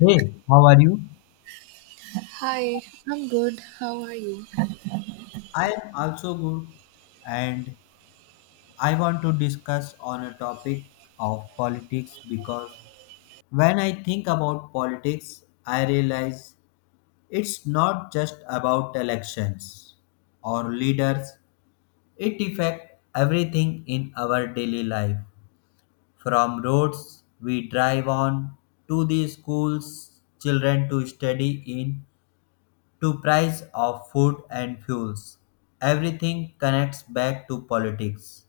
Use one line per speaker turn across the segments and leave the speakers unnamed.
Hey, how are you?
Hi, I'm good. How are you?
I am also good, and I want to discuss on a topic of politics because when I think about politics I realize it's not just about elections or leaders, it affects everything in our daily life, from roads we drive on to the schools children to study in, to price of food and fuels. Everything connects back to politics.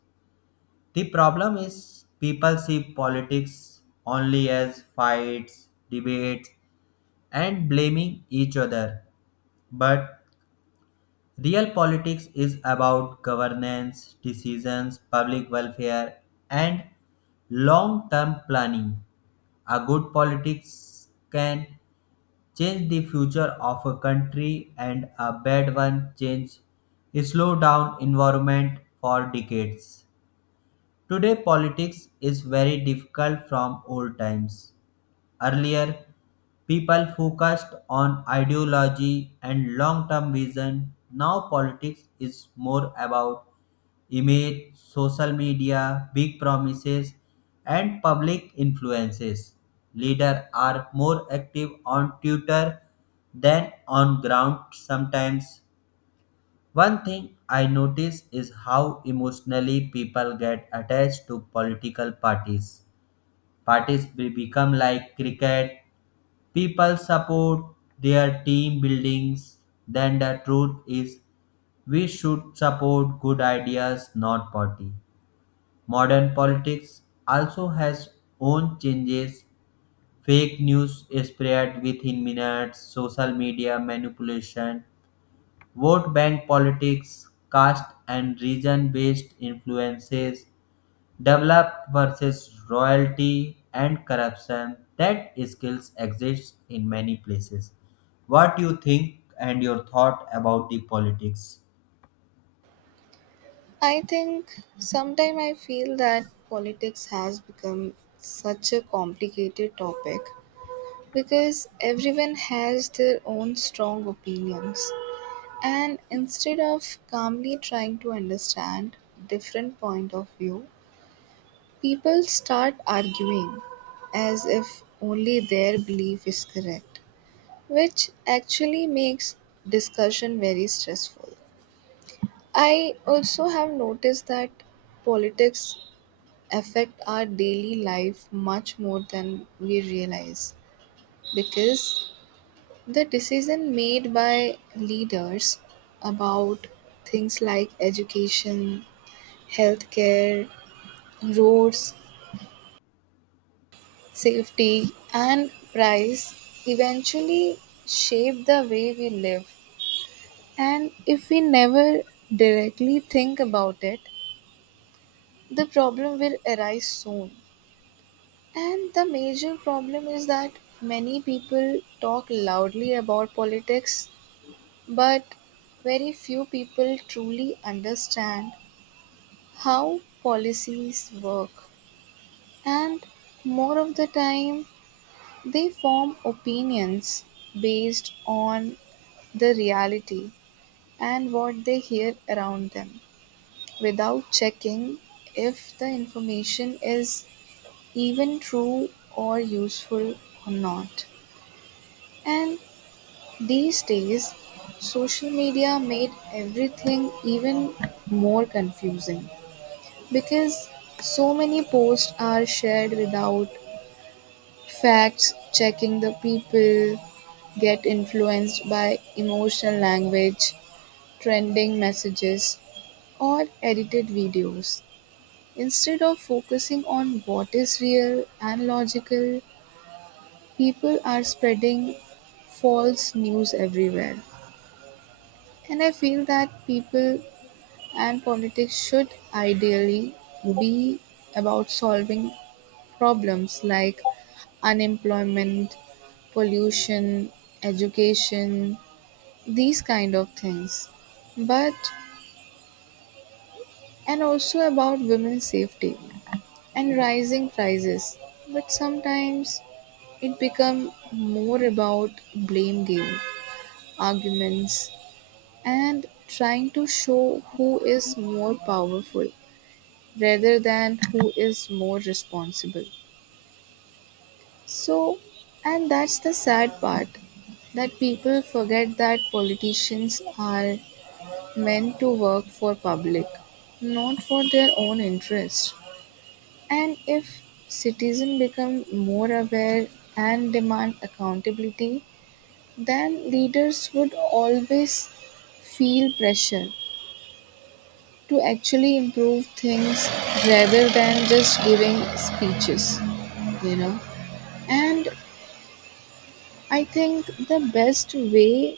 The problem is people see politics only as fights, debates, and blaming each other. But real politics is about governance, decisions, public welfare, and long term planning. A good politics can change the future of a country, and a bad one change slow down environment for decades. Today politics is very difficult from old times. Earlier people focused on ideology and long term vision. Now politics is more about image, social media, big promises, and public influences. Leaders are more active on Twitter than on ground sometimes. One thing I notice is how emotionally people get attached to political parties. Parties become like cricket, people support their team buildings, then the truth is we should support good ideas, not party. Modern politics also has own changes. Fake news spread within minutes, social media manipulation, vote bank politics, caste and region based influences, developed versus royalty and corruption. That skills exist in many places. What you think and your thought about the politics?
I think sometime I feel that politics has become such a complicated topic because everyone has their own strong opinions and instead of calmly trying to understand different point of view, people start arguing as if only their belief is correct, which actually makes discussion very stressful. I also have noticed that politics affect our daily life much more than we realize because the decision made by leaders about things like education, healthcare, roads, safety and price eventually shape the way we live, and if we never directly think about it, the problem will arise soon. And the major problem is that many people talk loudly about politics, but very few people truly understand how policies work. And more of the time, they form opinions based on the reality and what they hear around them without checking if the information is even true or useful or not. And these days, social media made everything even more confusing because so many posts are shared without facts checking, the people get influenced by emotional language, trending messages, or edited videos. Instead of focusing on what is real and logical, people are spreading false news everywhere. And I feel that people And politics should ideally be about solving problems like unemployment, pollution, education, these kind of things. But and also about women's safety and rising prices. But sometimes it become more about blame game, arguments and trying to show who is more powerful rather than who is more responsible. So, and that's the sad part that people forget that politicians are meant to work for public, not for their own interest. And if citizens become more aware and demand accountability, then leaders would always feel pressure to actually improve things rather than just giving speeches you know And I think the best way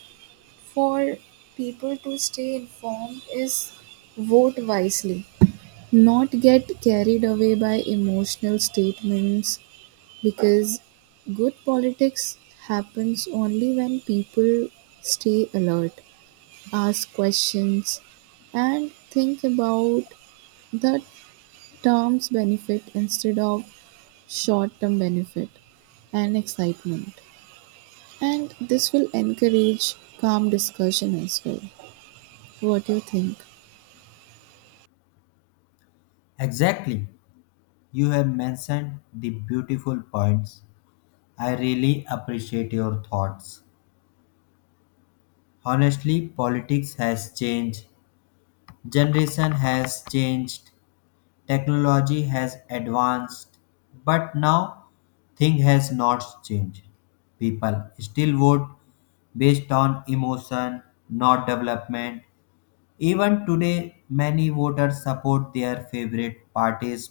for people to stay informed is vote wisely, not get carried away by emotional statements because good politics happens only when people stay alert, ask questions, and think about the term's benefit instead of short term benefit and excitement. And this will encourage calm discussion as well. What do you think?
Exactly. You have mentioned the beautiful points. I really appreciate your thoughts. Honestly, politics has changed, generation has changed, technology has advanced, but now thing has not changed. People still vote based on emotion, not development. Even today, many voters support their favorite parties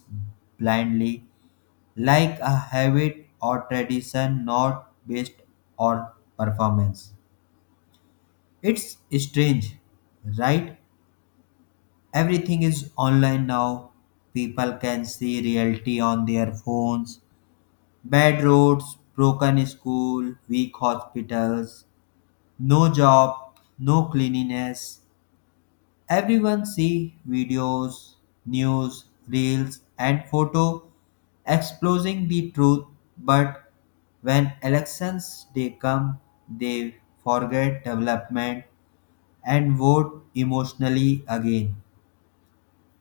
blindly, like a habit or tradition, not based on performance. It's strange, right? Everything is online now. People can see reality on their phones. Bad roads, broken school, weak hospitals, no job, no cleanliness. Everyone see videos, news, reels and photo exposing the truth, but when elections they come, they forget development and vote emotionally again.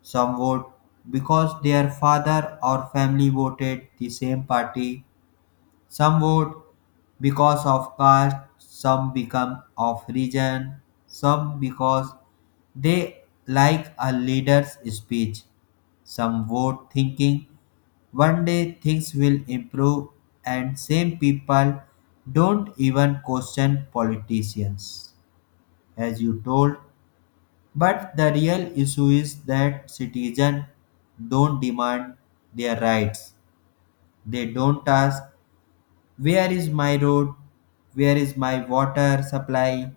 Some vote because their father or family voted the same party. Some vote because of caste. Some become of region. Some because they like a leader's speech. Some vote thinking one day things will improve, and same people don't even question politicians. As you told, but the real issue is that citizens don't demand their rights. They don't ask, where is my road? Where is my water supply?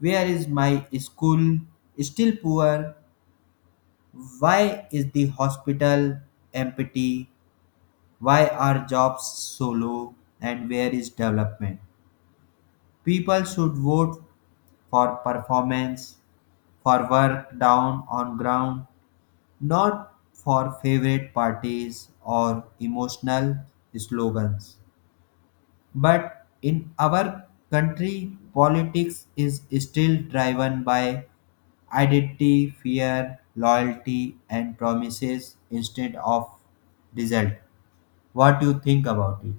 Where is my school? Still poor. Why is the hospital empty? Why are jobs so low? And where is development? People should vote for performance, for work down on ground, not for favorite parties or emotional slogans. But in our country, politics is still driven by identity, fear, loyalty, and promises instead of result. What do you think about it?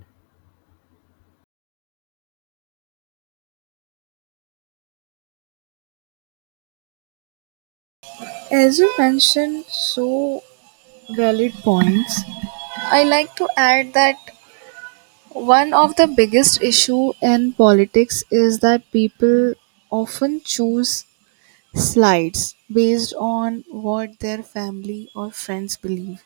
As you mentioned, so valid points. I like to add that one of the biggest issue in politics is that people often choose sides based on what their family or friends believe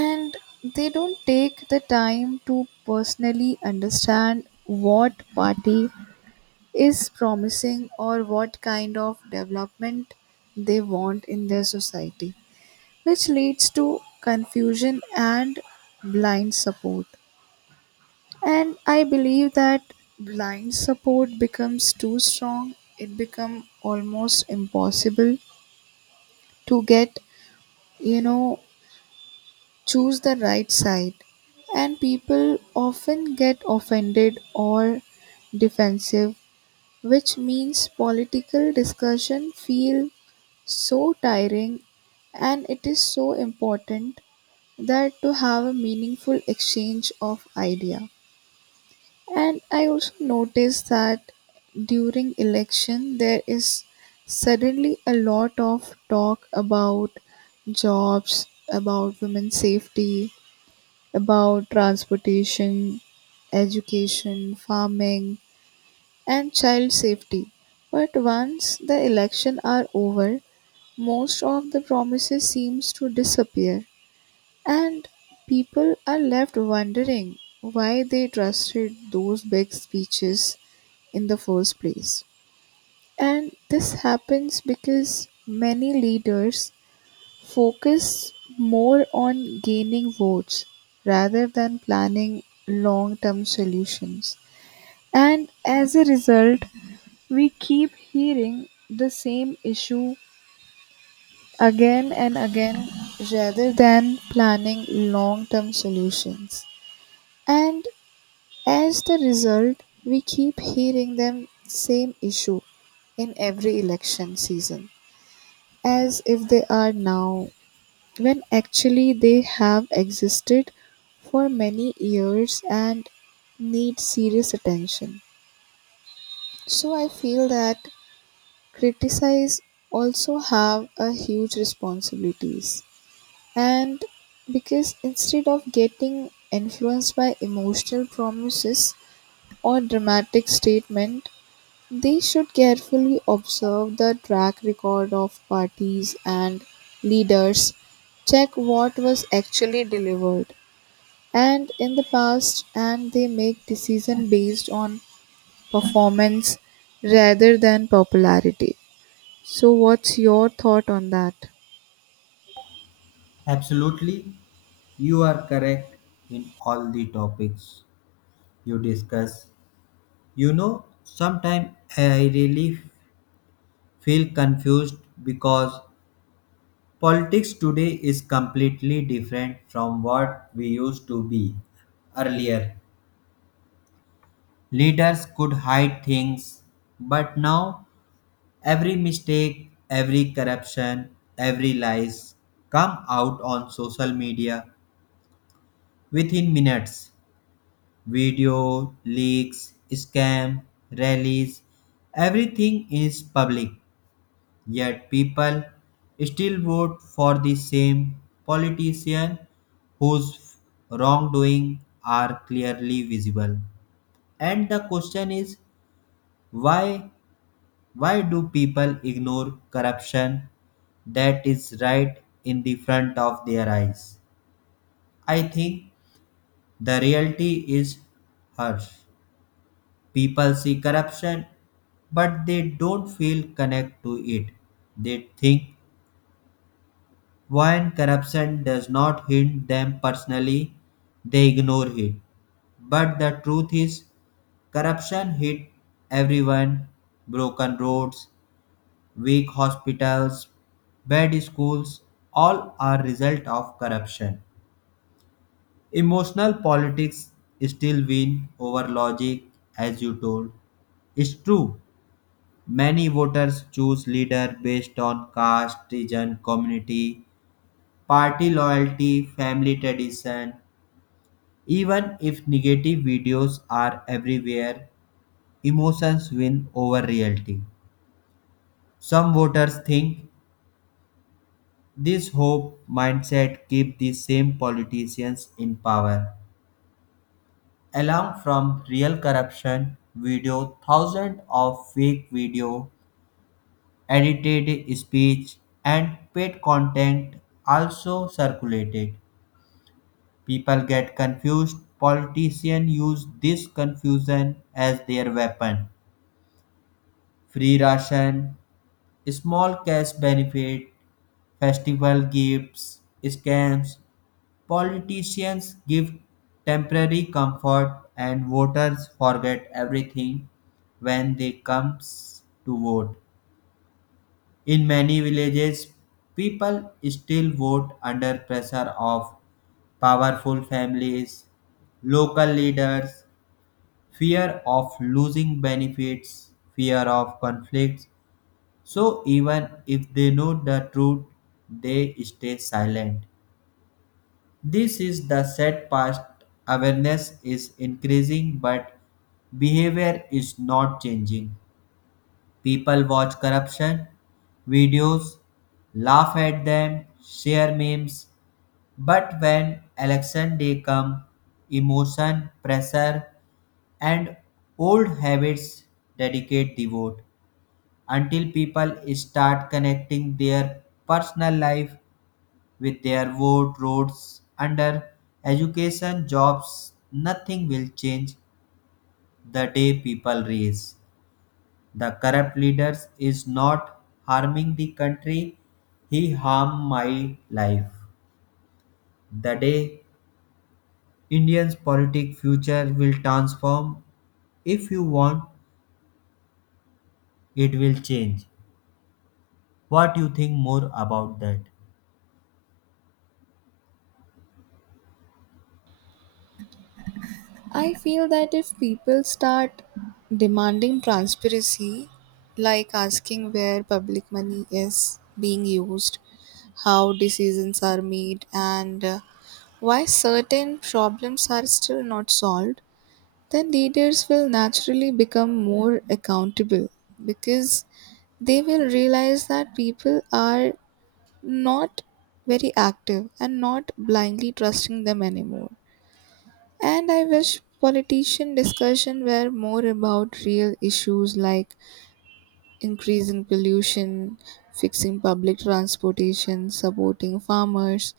and they don't take the time to personally understand what party is promising or what kind of development they want in their society, which leads to confusion and blind support. And I believe that blind support becomes too strong, it becomes almost impossible to get, you know, choose the right side. And people often get offended or defensive, which means political discussion feel so tiring, and it is so important that to have a meaningful exchange of idea. And I also noticed that during election there is suddenly a lot of talk about jobs, about women's safety, about transportation, education, farming and child safety. But once the election are over, most of the promises seems to disappear and people are left wondering why they trusted those big speeches in the first place. And this happens because many leaders focus more on gaining votes rather than planning long term solutions. And as a result, we keep hearing the same issue again and again rather than planning long term solutions. And as the result, we keep hearing them same issue in every election season as if they are now, when actually they have existed for many years and need serious attention. So I feel that criticize also have a huge responsibilities and because instead of getting influenced by emotional promises or dramatic statement they should carefully observe the track record of parties and leaders, check what was actually delivered and in the past, and they make decision based on performance rather than popularity. So, what's your thought on that?
Absolutely, you are correct in all the topics you discuss. You know, sometimes I really feel confused because politics today is completely different from what we used to be earlier. Leaders could hide things, but now every mistake, every corruption, every lies come out on social media within minutes. Video leaks, scam, rallies, everything is public. Yet people still vote for the same politician whose wrongdoing are clearly visible. And the question is why why do people ignore corruption that is right in the front of their eyes? I think the reality is harsh. People see corruption but they don't feel connect to it. They think when corruption does not hit them personally, they ignore it. But the truth is, corruption hit everyone, broken roads, weak hospitals, bad schools, all are result of corruption. Emotional politics still win over logic, as you told. It's true. Many voters choose leader based on caste, region, community, party loyalty, family tradition. Even if negative videos are everywhere, emotions win over reality. Some voters think this hope mindset keep the same politicians in power. Along from real corruption video, thousands of fake video, edited speech, and paid content also circulated. People get confused. Politicians use this confusion as their weapon, free ration, small cash benefit, festival gifts, scams, politicians give temporary comfort, and voters forget everything when they comes to vote. In many villages, people still vote under pressure of powerful families, local leaders, fear of losing benefits, fear of conflicts. So even if they know the truth, they stay silent. This is the sad past. Awareness is increasing, but behavior is not changing. People watch corruption videos, laugh at them, share memes. But when election day come, emotion, pressure, and old habits dedicate the vote. Until people start connecting their personal life with their vote, roads under education jobs, nothing will change. The day people raise the corrupt leaders is not harming the country, he harmed my life, the day Indians politic future will transform. If you want, it will change. What you think more about that?
I feel that if people start demanding transparency, like asking where public money is being used, how decisions are made, and why certain problems are still not solved, then leaders will naturally become more accountable because they will realize that people are not very active and not blindly trusting them anymore. And I wish politician discussion were more about real issues like increasing pollution, fixing public transportation, supporting farmers,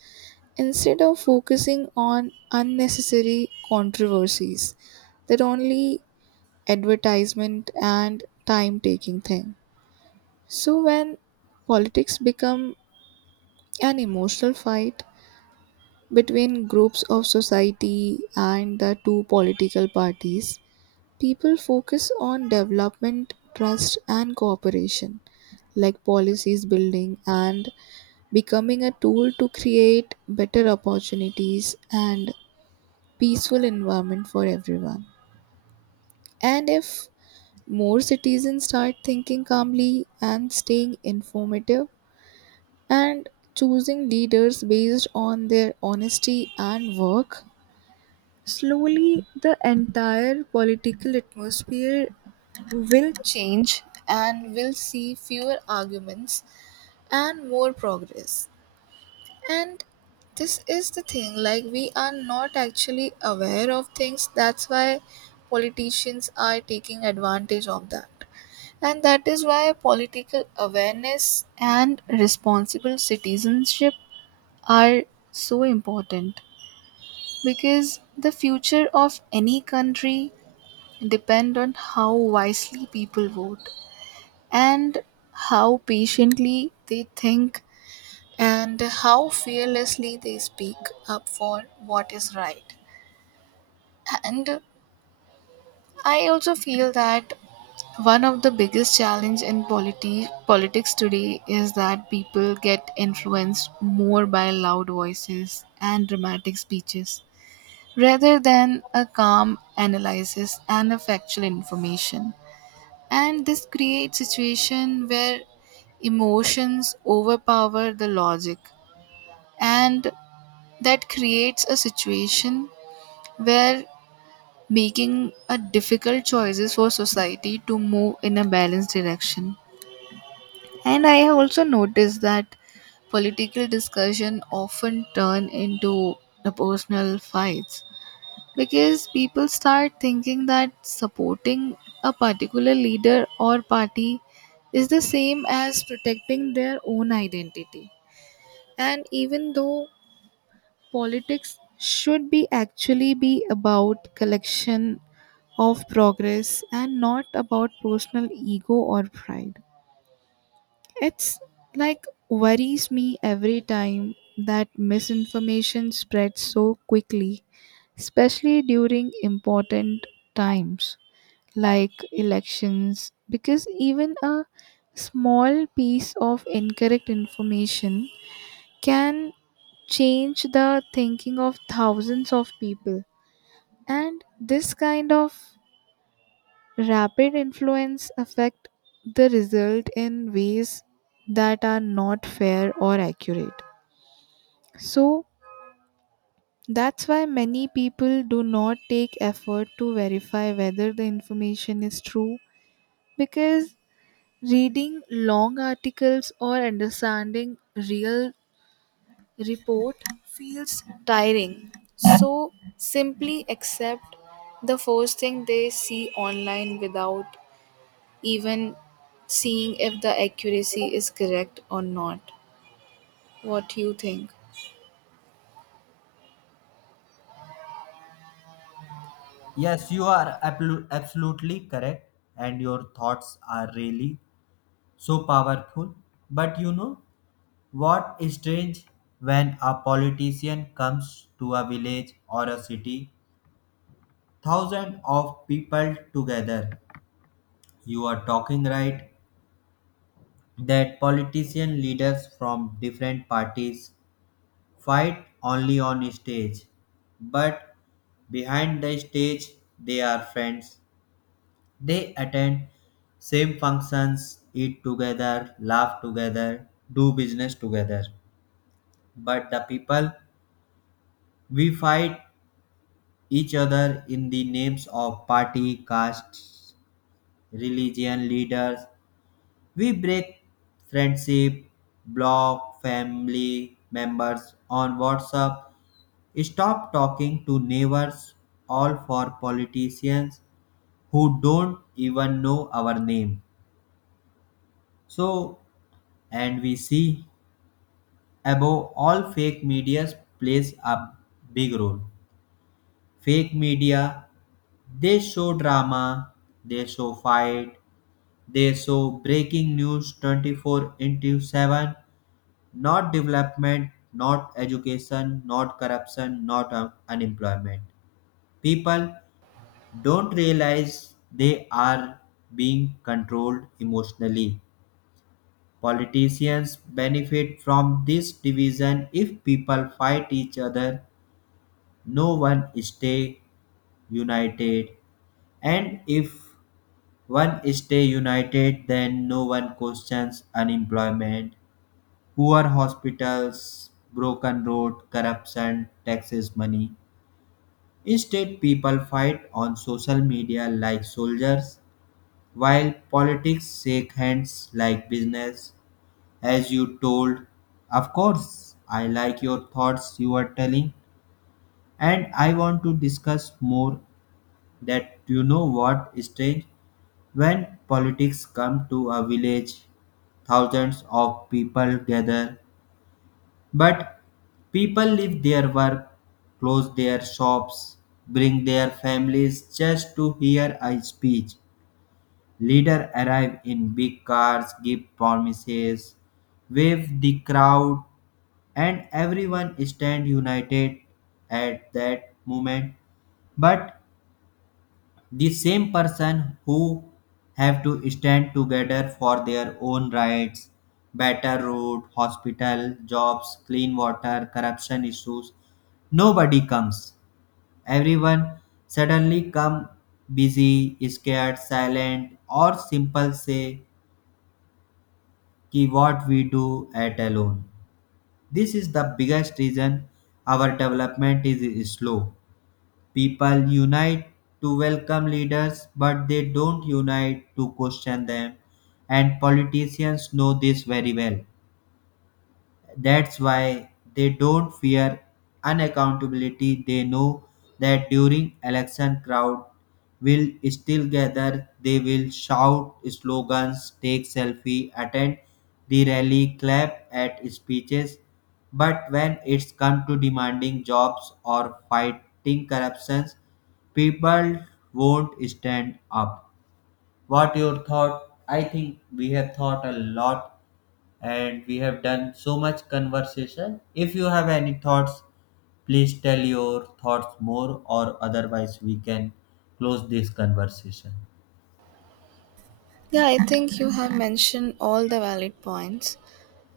instead of focusing on unnecessary controversies that only advertisement and time taking thing. So when politics become an emotional fight between groups of society and the two political parties, people focus on development, trust and cooperation, like policies building and becoming a tool to create better opportunities and peaceful environment for everyone. And if more citizens start thinking calmly and staying informative and choosing leaders based on their honesty and work, slowly, the entire political atmosphere will change and will see fewer arguments and more progress. And this is the thing like, we are not actually aware of things, that's why politicians are taking advantage of that. And that is why political awareness and responsible citizenship are so important because the future of any country depend on how wisely people vote and how patiently they think and how fearlessly they speak up for what is right. And I also feel that one of the biggest challenge in politics today is that people get influenced more by loud voices and dramatic speeches rather than a calm analysis and a factual information. And this creates situation where emotions overpower the logic and that creates a situation where making a difficult choices for society to move in a balanced direction. And I have also noticed that political discussion often turn into the personal fights because people start thinking that supporting a particular leader or party is the same as protecting their own identity, and even though politics should be actually be about collection of progress and not about personal ego or pride, it's like worries me every time that misinformation spreads so quickly, especially during important times like elections, because even a small piece of incorrect information can change the thinking of thousands of people, and this kind of rapid influence affect the result in ways that are not fair or accurate. So that's why many people do not take effort to verify whether the information is true because reading long articles or understanding real report feels tiring. So simply accept the first thing they see online without even seeing if the accuracy is correct or not. What do you think?
Yes, you are absolutely correct, and your thoughts are really so powerful. But you know what is strange, when a politician comes to a village or a city, thousands of people together. You are talking right that politician leaders from different parties fight only on stage, but behind the stage they are friends. They attend same functions, eat together, laugh together, do business together. But the people, we fight each other in the names of party, caste, religion, leaders. We break friendship, block family members on WhatsApp, stop talking to neighbors, all for politicians who don't even know our name. So, and we see above all, fake media plays a big role. Fake media, they show drama, they show fight, they show breaking news 24/7, not development, not education, not corruption, not unemployment. People don't realize they are being controlled emotionally. Politicians benefit from this division, if people fight each other no one stay united, and if one stay united then no one questions unemployment, poor hospitals, broken road, corruption, taxes money. Instead people fight on social media like soldiers, while politics shake hands like business, as you told. Of course I like your thoughts you are telling, and I want to discuss more. That you know what is strange, when politics come to a village, thousands of people gather. But people leave their work, close their shops, bring their families just to hear a speech. Leader arrive in big cars, give promises, wave the crowd, and everyone stand united at that moment. But the same person who have to stand together for their own rights, better road, hospital, jobs, clean water, corruption issues, nobody comes. Everyone suddenly come busy, scared, silent, or simple say, ki what we do at alone. This is the biggest reason our development is slow. People unite to welcome leaders, but they don't unite to question them, and politicians know this very well. That's why they don't fear unaccountability. They know that during election crowd will still gather. They will shout slogans, take selfie, attend the rally, clap at speeches. But when it's come to demanding jobs or fighting corruptions, people won't stand up. What your thought? I think we have thought a lot and we have done so much conversation. If you have any thoughts, please tell your thoughts more, or otherwise, we can close this conversation.
Yeah, I think you have mentioned all the valid points.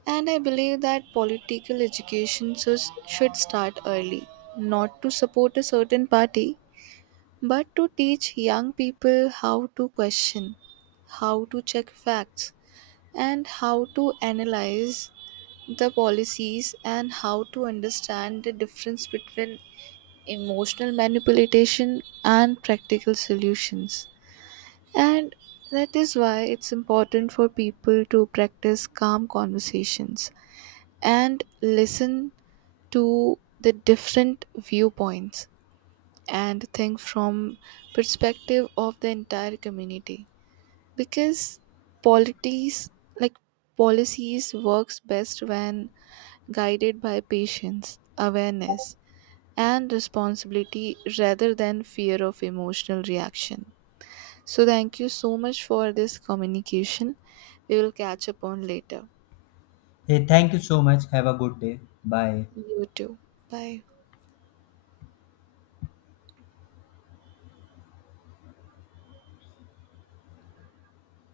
And I believe that political education should start early, not to support a certain party, but to teach young people how to question, how to check facts, and how to analyze the policies and how to understand the difference between emotional manipulation and practical solutions. And that is why it's important for people to practice calm conversations and listen to the different viewpoints and think from perspective of the entire community because polities like policies works best when guided by patience awareness and responsibility rather than fear of emotional reaction. So thank you so much for this communication, we will catch up on later.
Hey, thank you so much. Have a good day. Bye.
You too. Bye.